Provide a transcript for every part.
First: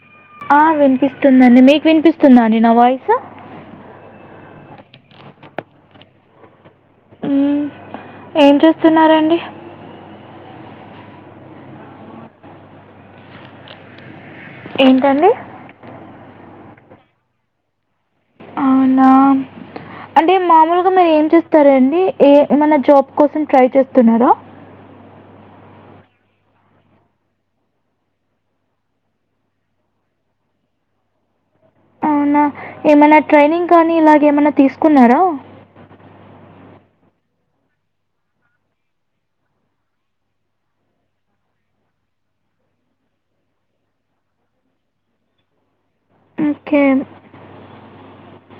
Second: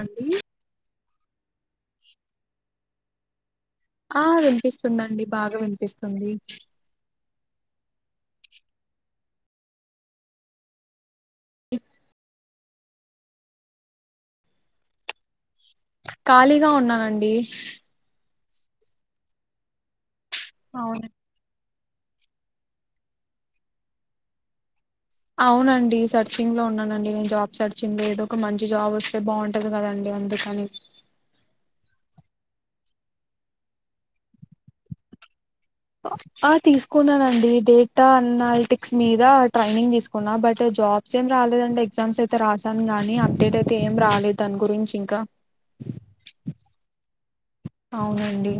అండి ఆ వినిపిస్తుందండి మీకు వినిపిస్తుందండి నా వాయిస్ స ఆ వినిపిస్తుందండి బాగా వినిపిస్తుంది ఉ ఏం చేూస్తున్నండి ఇ ఏంటండి ఖాళీగా ఉన్నానండి అవునా అంటే మామూలుగా అవును మీరు ఏం చేస్తారండి ఏ మన జాబ్ కోసం ట్రై చేస్తున్నారా అవునండి సర్చింగ్ లో ఉన్నానండి నేను జాబ్ సర్చింది ఏదో ఒక మంచి జాబ్ వస్తే బాగుంటది కదండి అందుకని ఏమన్నా ఏమైనా ట్రైనింగ్ కానీ ఇలాగ ఏమైనా తీసుకున్నారా ఆ తీసుకున్నానండి డేటా అనాలిటిక్స్ మీద ట్రైనింగ్ తీసుకున్నా బట్ జాబ్స్ ఏం రాలేదండి ఎగ్జామ్స్ అయితే రాసాను కానీ అప్డేట్ అయితే ఏం రాలేదు దాని గురించి ఇంకా ఓకే అవునండి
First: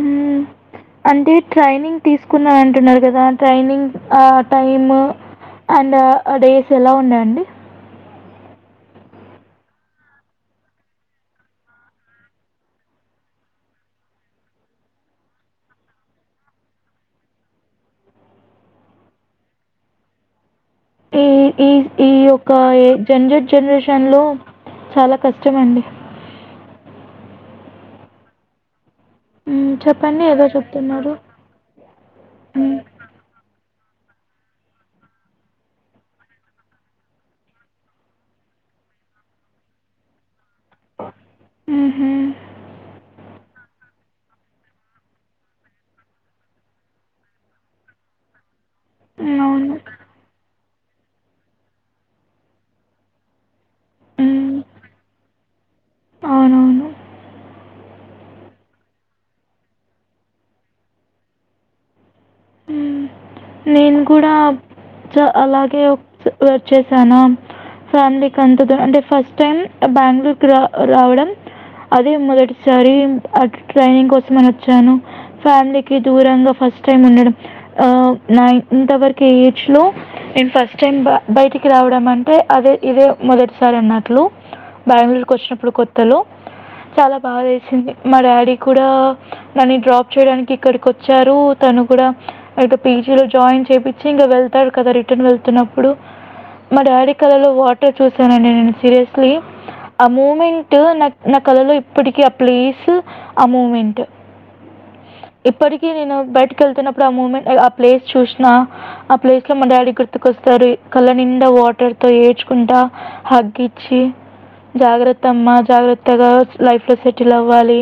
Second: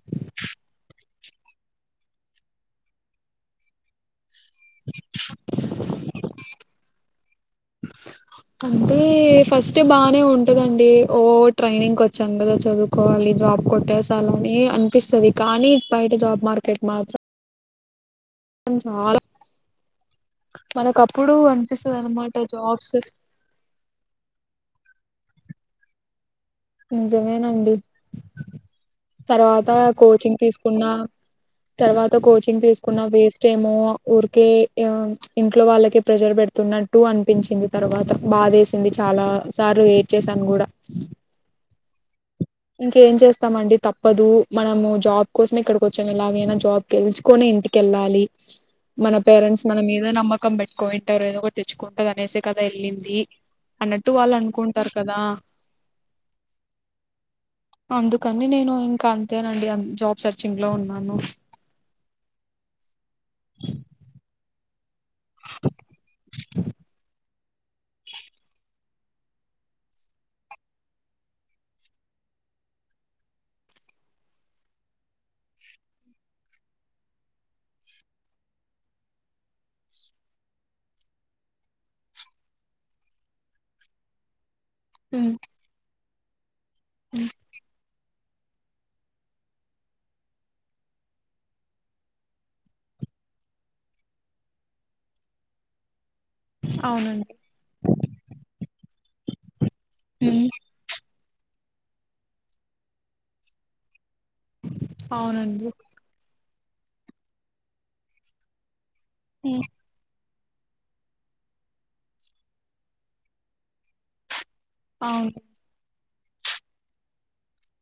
మ్మ్. అంటే ట్రైనింగ్ తీసుకున్నా అంటున్నారు కదా ట్రైనింగ్ టైమ్ ఆ డేస్ ఎలా ఉన్నాయండి అంటే ఫస్ట్ బానే ఉంటదండి ఓ ట్రైనింగ్ వచ్చాం కదా చదువుకోవాలి జాబ్ కొట్టేసాల అని అనిపిస్తుంది కానీ బయట జాబ్ మార్కెట్ మాత్రం చాలా మనకు ఈ అప్పుడు ఈ అనిపిస్తది ఈ అనమాట యొక్క జాబ్స్ జంజట్ జనరేషన్ లో చాలా కష్టమండి నిజమేనండి తర్వాత మ్మ్, చెప్పండి కోచింగ్ ఏదో తీసుకున్న చెప్తున్నారు తర్వాత కోచింగ్ మ్మ్. తీసుకున్న వేస్ట్ ఏమో ఊరికే ఇంట్లో వాళ్ళకే ప్రెషర్ పెడుతున్నట్టు అనిపించింది తర్వాత భాదేసింది చాలా సార్లు ఏడ్చేసాను కూడా ఉహూ ఇంకేం చేస్తామండి తప్పదు మనము జాబ్ కోసమే ఇక్కడికి వచ్చాము ఎలాగైనా జాబ్ గెల్చుకొని ఇంటికెళ్ళాలి మన పేరెంట్స్ అవును మన మీద నమ్మకం పెట్ కోయింటారు ఏదో ఒకటి తెచ్చుకుంటాది అనేసే కదా వెళ్ళింది అన్నట్టు వాళ్ళు మ్మ్. అనుకుంటారు కదా అవునవును అందుకని నేను ఇంకా అంతేనండి జాబ్ సెర్చింగ్ లో ఉన్నాను ఉమ్ నేను కూడా స అలాగే వచ్చేసాను ఫ్యామిలీకి అంత దరం అంటే ఫస్ట్ టైమ్ బెంగళూరుకి రా రావడం అదే మొదటిసారి అటు ట్రైనింగ్ కోసం అని వచ్చాను ఫ్యామిలీకి దూరంగా ఫస్ట్ టైమ్ ఉండడం ఆ నై ఇంత వరకు ఏజ్ లో నేను ఫస్ట్ టైం బయటికి రావడం అంటే అదే ఇదే మొదటిసారి అన్నట్లు బెంగళూరుకి హ్మ్ వచ్చినప్పుడు కొ హలో చాలా బాధ వేసింది మా డాడీ కూడా నన్ని డ్రాప్ చేయడానికి ఇక్కడికి వచ్చారు తను కూడా అయితే పీజీ లో జాయిన్ చేపిచ్చి ఇంకా వెళ్తాడు కదా రిటర్న్ వెళ్తున్నప్పుడు మా డాడీ అవునండి కళలో వాటర్ చూసానండి నేను సీరియస్లీ ఆ హ్మ్ మూమెంట్ నాకు నా కళలో ఇప్పటిక ఆ ప్లేస్ ఆ మూమెంట్ అవునండి ఇప్పటికీ నేను బట్ టికి వెళ్తూ అప్పుడ ఆ మూమెంట్ ఆ ప్లేస్ చూశినా ఆ ప్లేస్ లో హ్మ్ మా డాడి గుర్తుక్ కొస్తారు కళ్ళ నిండా వాటర్ తో ఏడ్చుకుంటా హగ్గిచ్చి జాగ్రత్త అవును అమ్మ జాగ్ర త్తగా లైఫ్ లో సెటిల్ అవ్వాలి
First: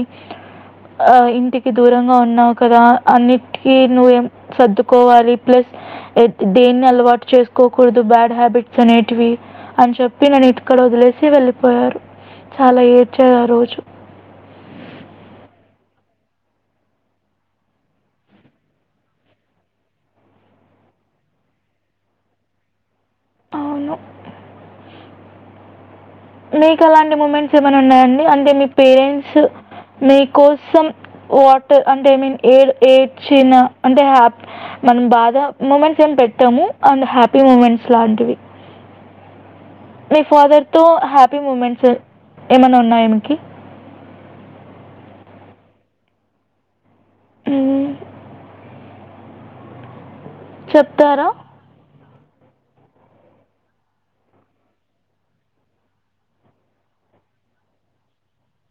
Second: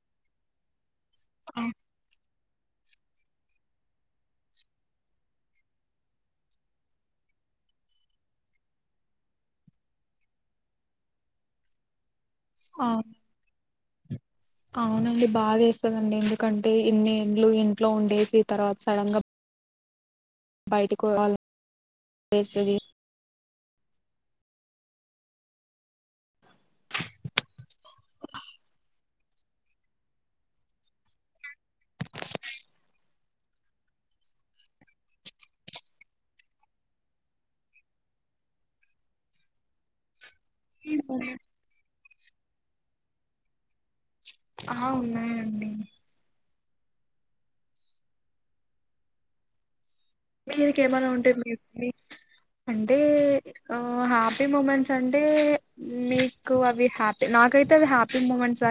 ఆ ఇంటికి దూరంగా ఉన్నావ్ కదా అన్నిటికీ నువ్వేం సర్దుకోవాలి ప్లస్ ఎ దేన్ని అలవాటు చేసుకోకూడదు బ్యాడ్ హ్యాబిట్స్ అనేటివి అని చెప్పి నన్ను ఇక్కడ వదిలేసి వెళ్ళిపోయారు చాలా అవును ఏడ్చారారోజు అవునండి బాదేస్తదండి ఎందుకంటే ఇన్ని ఏండ్లు ఇంట్లో ఉండేసి తర్వాత సడన్ గా బయటకుపోవాల వేస్తది అవును మీ కలాంటి మూమెంట్స్ ఏమైనా ఉన్నాయా అండి అంటే మీ పేరెంట్స్ స్ మీ కోసం వాటర్ అంటే మీన్ ఏ ఏడ్చిన అంటే హ్యాప్ మనం బాధ మూమెంట్స్ ఏం పెట్టాము అండ్ హ్యాపీ మూమెంట్స్ లాంటివి ఫాదర్ తో హ్యాపీ మూమెంట్స్ ఏమన్నా ఉన్నాయా మీకీ ఆ ఉన్నాయండి మ్మ్ మీరికేమన్నా చెప్తారా ఉంటే మీర్ మి అంటే ఆ హ్యాపీ మూమెంట్స్ అంటే మీకు అవి హ్యాపీ నాకైతే అవి హ్యాపీ మూమెంట్స్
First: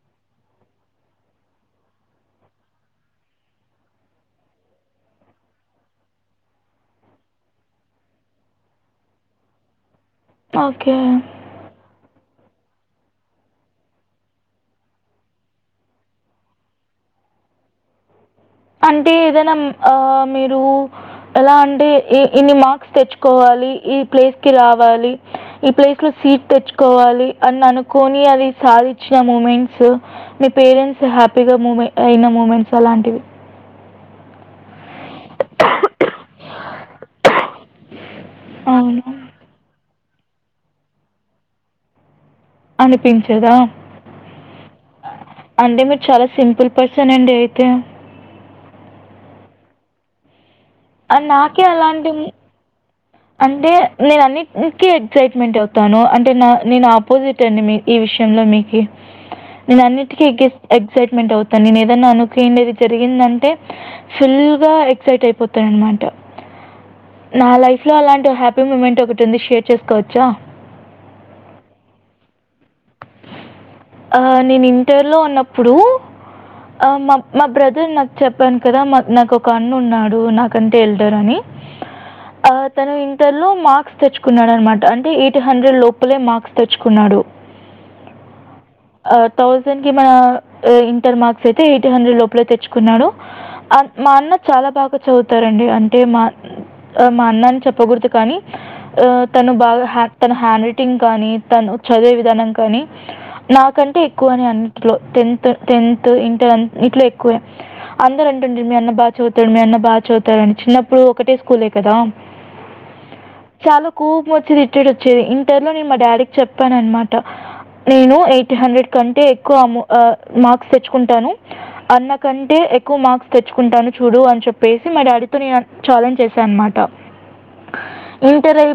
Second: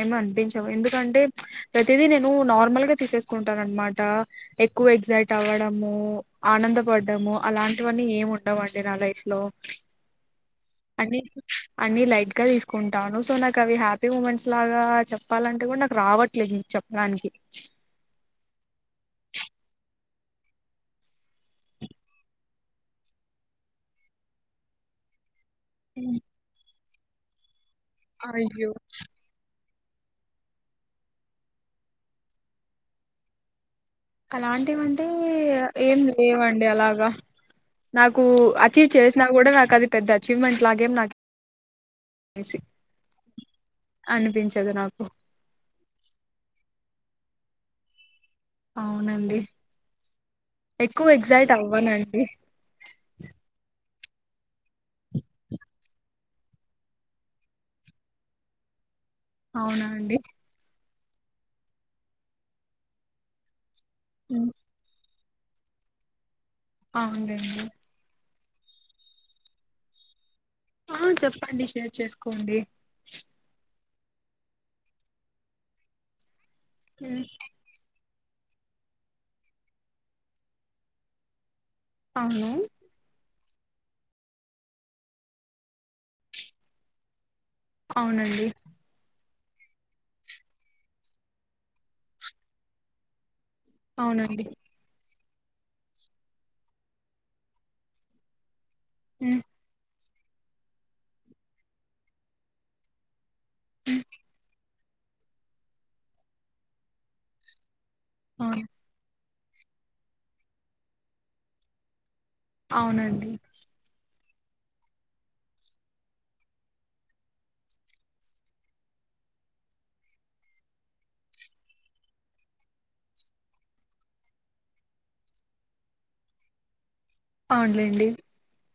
ఏం అనిపించవు ఎందుకంటే మ్చ్ ప్రతిదీ నేను నార్మల్గా తీసేసుకుంటాను అనమాట ఎక్కువ ఎగ్జైట్ అవ్వడం ఆనంద పడ్డము అలాంటివన్నీ ఏం ఉండవండి నా లైఫ్ లో ఓకే అన్ని లైట్ కే తీసుకుంటాను సో నాకు అవి హ్యాపీ మూమెంట్స్ లాగా చెప్పాలంటే కూడా నాకు రావట్లేదు చెప్పడానికి అంటే ఏదైనా మ్మ్ ఆ మీరు ఎలా అంటే ఎ ఇన్ని మార్క్స్ తెచ్చుకోవాలి ఈ ప్లేస్ కి రావాలి ఈ ప్లేస్ లో సీట్ తెచ్చ్ కోవాలి అన్నను కోని అవి అయ్యో సాధిచ్చిన మూమెంట్ స్ మీ పేరెంట్స్ హ్యాపీగా మూమెంట్ అయిన మూమెంట్స్ అలాంటివి అలాంటివంటే ఏం లేవండి అలాగా నాకు అచీవ్ అవును చేసినా కూడా నాకు అది పెద్ద చీవ్ మెంట్ లాగే ఏం నాక్ అనిపించదా అనిపించదు నాకు అంటే మీరు చాలా సింపుల్ పర్స్ సనండి అయితే అవునండి ఎక్కువ ఆ ఎగ్జైట్ నాకే అలాంటిం అవ్వనండి అంటే నేనన్ని న్ కీ ఎగ్జాస్ట్మెంట్ అవుతాను అంట్ న నేను ఆపోజిట్ అండి మీ ఈ విషయంలో మీకి నేను అవునా అండి అన్నిటికి ఎగేస్ ఎగ్ ఎక్సెస్మెంట్ అవుతాను నేను ఏదైన్నా అనుకుండేది జరిగిందాంటే ఉమ్, ఫుల్లుగా ఎక్సైట్టైప్ పూర్తయిందంట నా అవునండి లైఫ్ లో అలాంటి హ్యా హ్యాపీ మూమెంట్ ఒకటి ఉంది షేర్ చేసుకోవచ్చా ఆ చెప్పండి షేర్ చేసుకోండి ఆ నేను ఇంటర్లో ఉన్నప్పుడు ఆ మా ఉమ్, మా బ్రదర్ నా చెప్పాను కదా మా నాకోక అన్న ఉన్నాడు నాకంటే ఎల్డర్ అని ఆ అవును అతను ఇంటర్లో మార్క్స్ తెచ్చుకున్నాడు అనమాట అంటే ఎయిట్ హండ్రెడ్ లోపలే మార్క్స్ తెచ్చుకున్నాడు అవునండి థౌజండ్ కి మన ఇంటర్ మార్క్స్ అయితే ఎయిట్ హండ్రెడ్ లోపలే తెచ్చుకున్నాడు ఆ మా అన్న అవునండి చాలా బాగా చదువుతారండి అంటే మా మా అన్నని చెప్పకూడదు కానీ ఆ ఉమ్, తను బాగా హ తన హ్యాండ్ రైటింగ్ గాని తను చదివి దానం కాని నాకంటే ఎక్కువ అని అన్ని ఇంట్లో టెన్త్ టెన్త్ ఇంటర్ అన్నిట్లో ఎక్కువే అందరు అంటుండి అవును మీ అన్న బా చదువుతాడు మీ అన్న బా చదువుతా అని న చిన్నప్పుడు ఒకటే స్కూలే కదా అవునండి వచ్చి రిటైడ్ వచ్చేది ఇంటర్ లో నేను మా డాడీకి చెప్పాను అనమా టె నేను ఎయిట్ హండ్రెడ్ కంటే ఎక్కువ ము ఆ మార్క్స్ తెచ్చుకుంటాను అన్న కంటే ఎక్కువ మార్క్స్ తెచ్చుకుంటాను చూడు అని చెప్పేసి మా డాడీతో నే ఛాలెంజ్ చేశాను అనమాట అవునులెండి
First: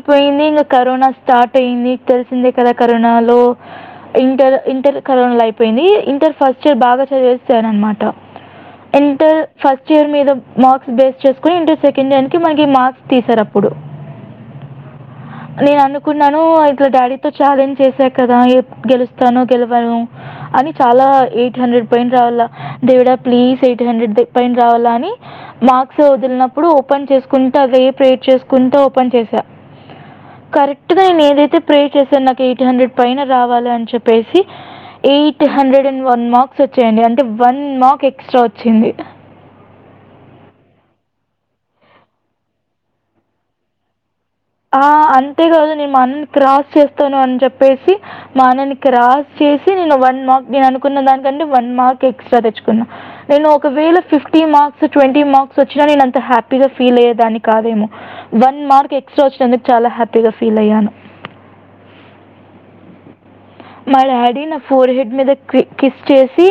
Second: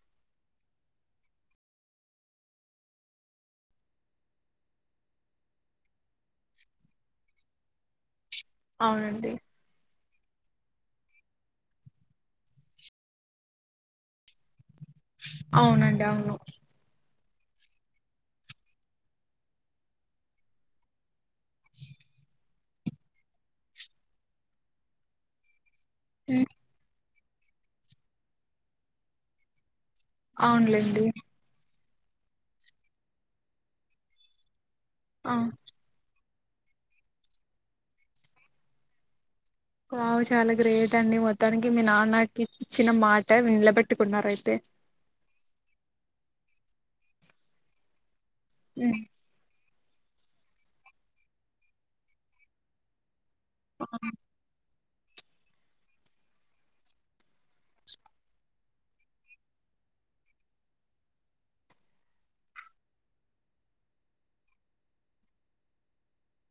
పోయింది ఇంకా కరోనా స్టార్ట్ అయింది తెలిసిందే కదా కరోనా లో ఇంటర్ ఇంటర్ కరోనా లో అయిపోయింది ఇంటర్ ఫస్ట్ ఇయర్ బాగా చదివేస్తార అనమాట అవునండి ఇంటర్ ఫస్ట్ ఫక్స్ట్ ఇయర్ మీద మార్క్స్ బేస్ చేసుకుని ఇంటర్ సెకండ్ ఇయర్ కి మన మార్క్స్ తీసారు అప్పుడు నేను అవునండి అవును అనుకున్నాను ఇట్లా డాడీ చాలెంజ్ చేసా కదా గెలుస్తానో గెలవను అని చాలా ఎయిట్ హండ్రెడ్ పైన రావాల దేవుడా ప్లీజ్ ఎయిగ్టీన్ హండ్రెడ్ పైన రావాల అని మాకు ఉమ్, వదిలినప్పుడు ఓపేన్ చేస్ కుంత రేప్ ప్రేట్ చేసుకుంతా ఓపెన్ చేసా అవునులేండి కరెక్ట్గా నేను ఏదైతె ప్రే చేశాను నాకు ఎయిట్ హండ్రెడ్ పైన రావాలి అని చెప్పేసి ఆ eight hundred and one marks వచ్చేయండి. అంటే వన్ మార్క్ ఎక్స్ట్రా వచ్చింది వావ్ చాలా గ్రేట్ అండి మొత్తానికి మీ నాన్నకి ఇచ్చిన మాట నిలబెట్టుకున్నారు అయితే ఆ అంతేకాదు నేన్ మ అన్న క్రాస్ చేస్ స్తాను అని చెప్పేసి మా అన్నని ఉమ్, క్రాస్ చేసి నేను వన్ మార్క్ నేను అనుకున్న దానీ కంటె వన్ మార్క్ ఎక్స్ట్రా తెచ్చుకున్నా నేను ఒకవేళ అవును- ఫిఫ్టీ మార్క్స్ ట్వంటీ మార్క్స్ వచ్చినా నేను అంత హ్యాపీగా ఫీల్ అయ్యేదాన్ని కాదేమో వన్ మార్క్ ఏ స్ట్రా వచ్చినందుకు చాలా హ్యాపీగా ఫీల్ అయ్యాను మా డాడీ నా ఫోర్ హెడ్ మీద కిస్ చేసి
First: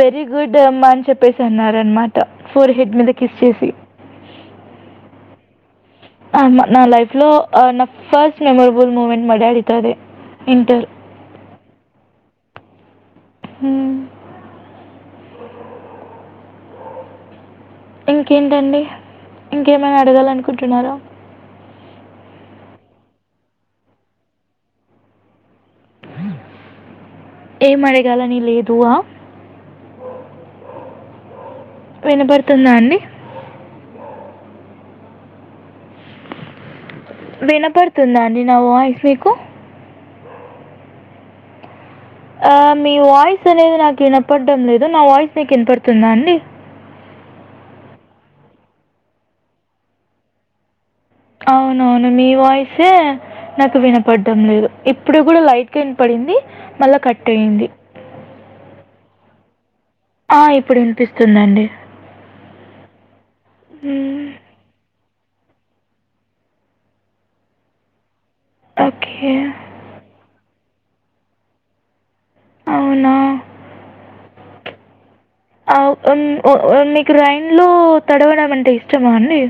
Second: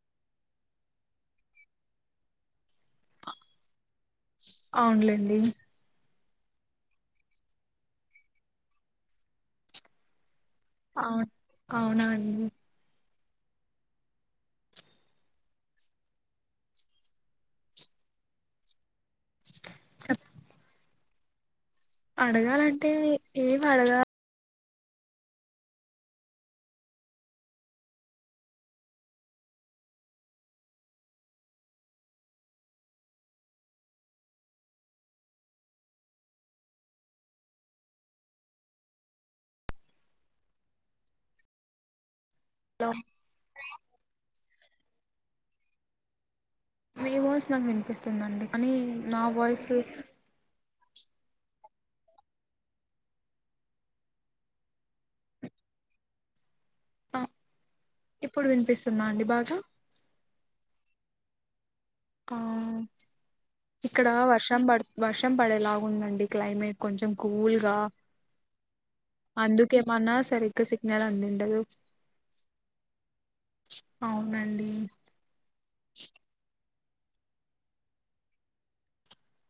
వెరీ గుడ్ అమ్మా అని చెప్పేసి అన్నారు అనమాట ఫోర్ హెడ్ మీద కిస్ చేసి అవునులేండి నా లైఫ్ లో నా ఫస్ట్ మెమరబుల్ మూమెంట్ మ డాడీతో అదే ఇంటర్. అవు అవునా అండి హ్ ఇంకేంటండి ఇంకేమైనా చెప్ అడగాల అనుకుంటున్నారా అడగాలంటే ఏం అడగా ఏం అడగాలని లేదువా వినబడుతుందా అండి వినపడుతుందా అండి నా వాయిస్ మీకు ఆ మీ వయిస్ అనేది నాకు ఇనప్పడ లేద నా వాయిస్ నీకు వినపడుతుందా అండి మీ వాయిస్ నాకు వినిపిస్తుందండి కానీ నా వాయిస్ అవునవును మీ వాయిసే నాకు వినపడ్డం లేదు ఇప్పుడు కూడా లైట్గా వినపడింది మళ్ళా ఆ కట్ అయ్యింది ఇప్పుడు పినిపిస్తుందా అండి బాగా ఆ ఇప్పుడు వినిపిస్తుందండి ఆ ఇక్కడ మ్మ్. వర్షం పడు వర్షం ర్షం పడేలాగుందండి క్లైమేట్ కొంచెం కూల్ గా ఓకే అందుకేమన్నా సరే సిగ్నల్ అంది ఉండదు అవునా అవునండి అ వున్ ఓ ఓ నిక్ రైన్ లో తడవడం అంటే ఇష్టమా అండి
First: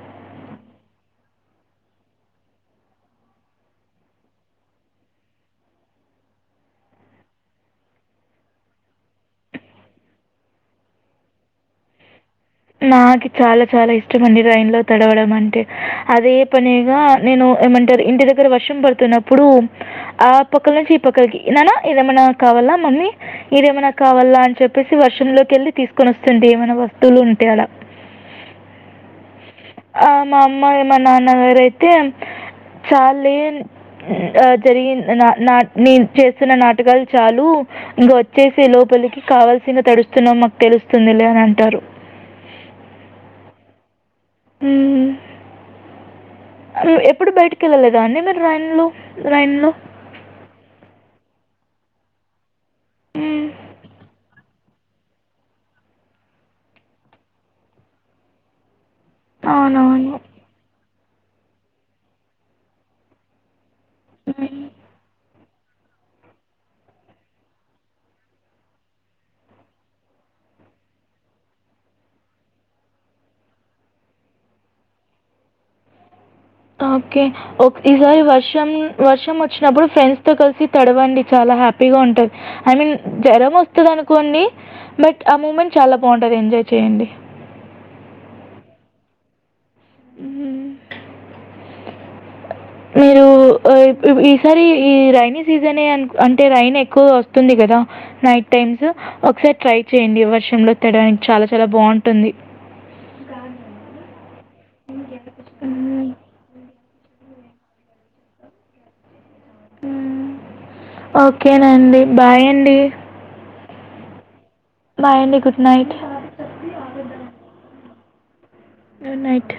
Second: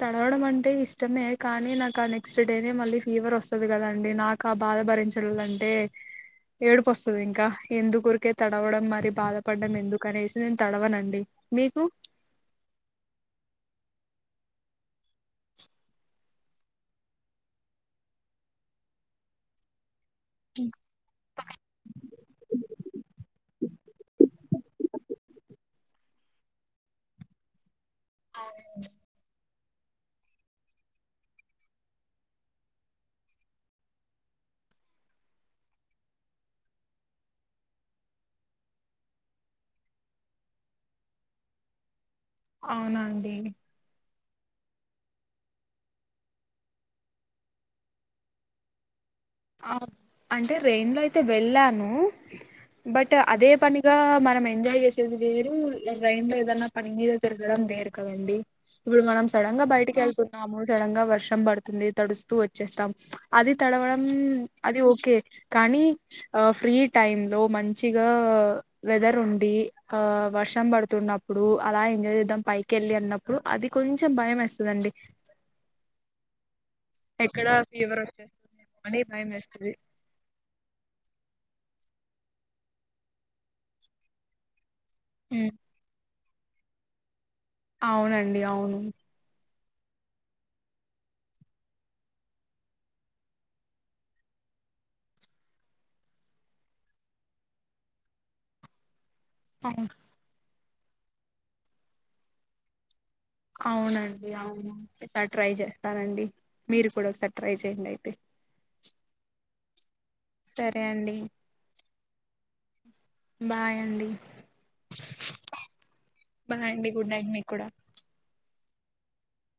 తడవడం అంటే ఇష్టమే కానీ నాకు ఆ నెక్స్ట్ డేనే మళ్ళీ ఫీవర్ వస్తది కదండి. నాకు ఆ బాధ భరించడం కంటే ఏడుపు వస్తుంది ఇంకా ఎందుకూరికే తడవడం మరి బాధపడడం ఎందుకనేసి నేను తడవనండి. మీకు నాకు చాలా చాలా ఇష్టం అండి రైన్ లో తడవడంమంటె అదే పనిగా నేను ఏమంటరు ఇంటి దగ్గర వర్షం పడుతున్నప్పుడు ఆ పొక్కల నుంచి ఈ పక్కలకి నాన్నా ఇదేమన్నా కావాలా మమ్మీ ఇదేమైనా కావాలా అని చెప్ చెప్పేసి వర్షంలోకి వెళ్ళి తీసుకొని వస్తుంటే ఏమైన వస్తువులు ఉం ఇవలా అవును ఆ మా అమ్మా మా నాన్నగారుయితే చాలే ఆ జరిగి నా నా నేను చేస్తున్న నాటకాలు చాలు ఇంక వచ్చేసి లోపలికి కావల్సిన తడుస్తున్నాం మాకు తెలుస్తుందిలే అని అంటారు. అవునాండి హ్మీ ఎప్పుడు బయటికి వెళ్ళలేదా అన్నడి మీర్ వాన్లో ఆ అంటే రైన్ లో అయితే వెళ్ళాను ను బట్ అదే పనిగా మనం ఎంజాయ్ చేస్ ది వేరు రైన్ లో ఏదన్నా పనిమీద తిరగడం వేరు కదండి ఇప్పుడు మనం సడన్ గా బయటికి వెళ్తున్నాము సడన్ గా వ ర్షం పడుతుంది తడుస్తూ వచ్చేస్తాం అది తడవడం అది ఓకే కానీ ఆ ఫ్రీ టైమ్ లో మంచిగా వెదర్ ఉండి ఆ వర్షం పడుతున్నప్పుడు అలా ఎంజాయ్ చేద్దాం పైకి వెళ్ళి అన్నప్పుడు అది కొంచెం భయం వేస్తుందండి. ఓకే ఒ ఇగో ఈ వర్షం వచ్చేస్తుందేమో అని భయం వర్షం వేస్తది వచ్చినప్పుడు ఫ్రెండ్స్ తో కలిసి తడవండి చాలా హ్యాపి ఇగో ఉంటంది ఐ మీన్ జరం వస్తది అనుకోండి బట్ ఆ మూమెంట్ చాలా బ్ బాగుంటది ఎంజాయ్ చేయండి. అవునండి అవును ఉమ్ మీరు ఉ ఇప్ ఈసారి ఈ రైని సీజనే అనుక్ అంటే రైన్ ఎక్కువ వస్తుంది కదా నైట్ టైమ్స్ ఒకసారి ట్రై అవు చేయండి వర్షంలో తడవానికి చాలా చాలా బాగుంటుంది. అవునండి అవును ఈ సారి ట్రై చేస్తనండి. మీరు కూడా ఒకసారి ట్రై చేయండి అయితే. ఉమ్ సరే అండి ఓకేనండి బాయ్ అండి బాయ్ అండి బాయ్ అండి గుడ్ నైట్ బాయండి గుడ్ నైట్ మీ కూడా గుడ్ నైట్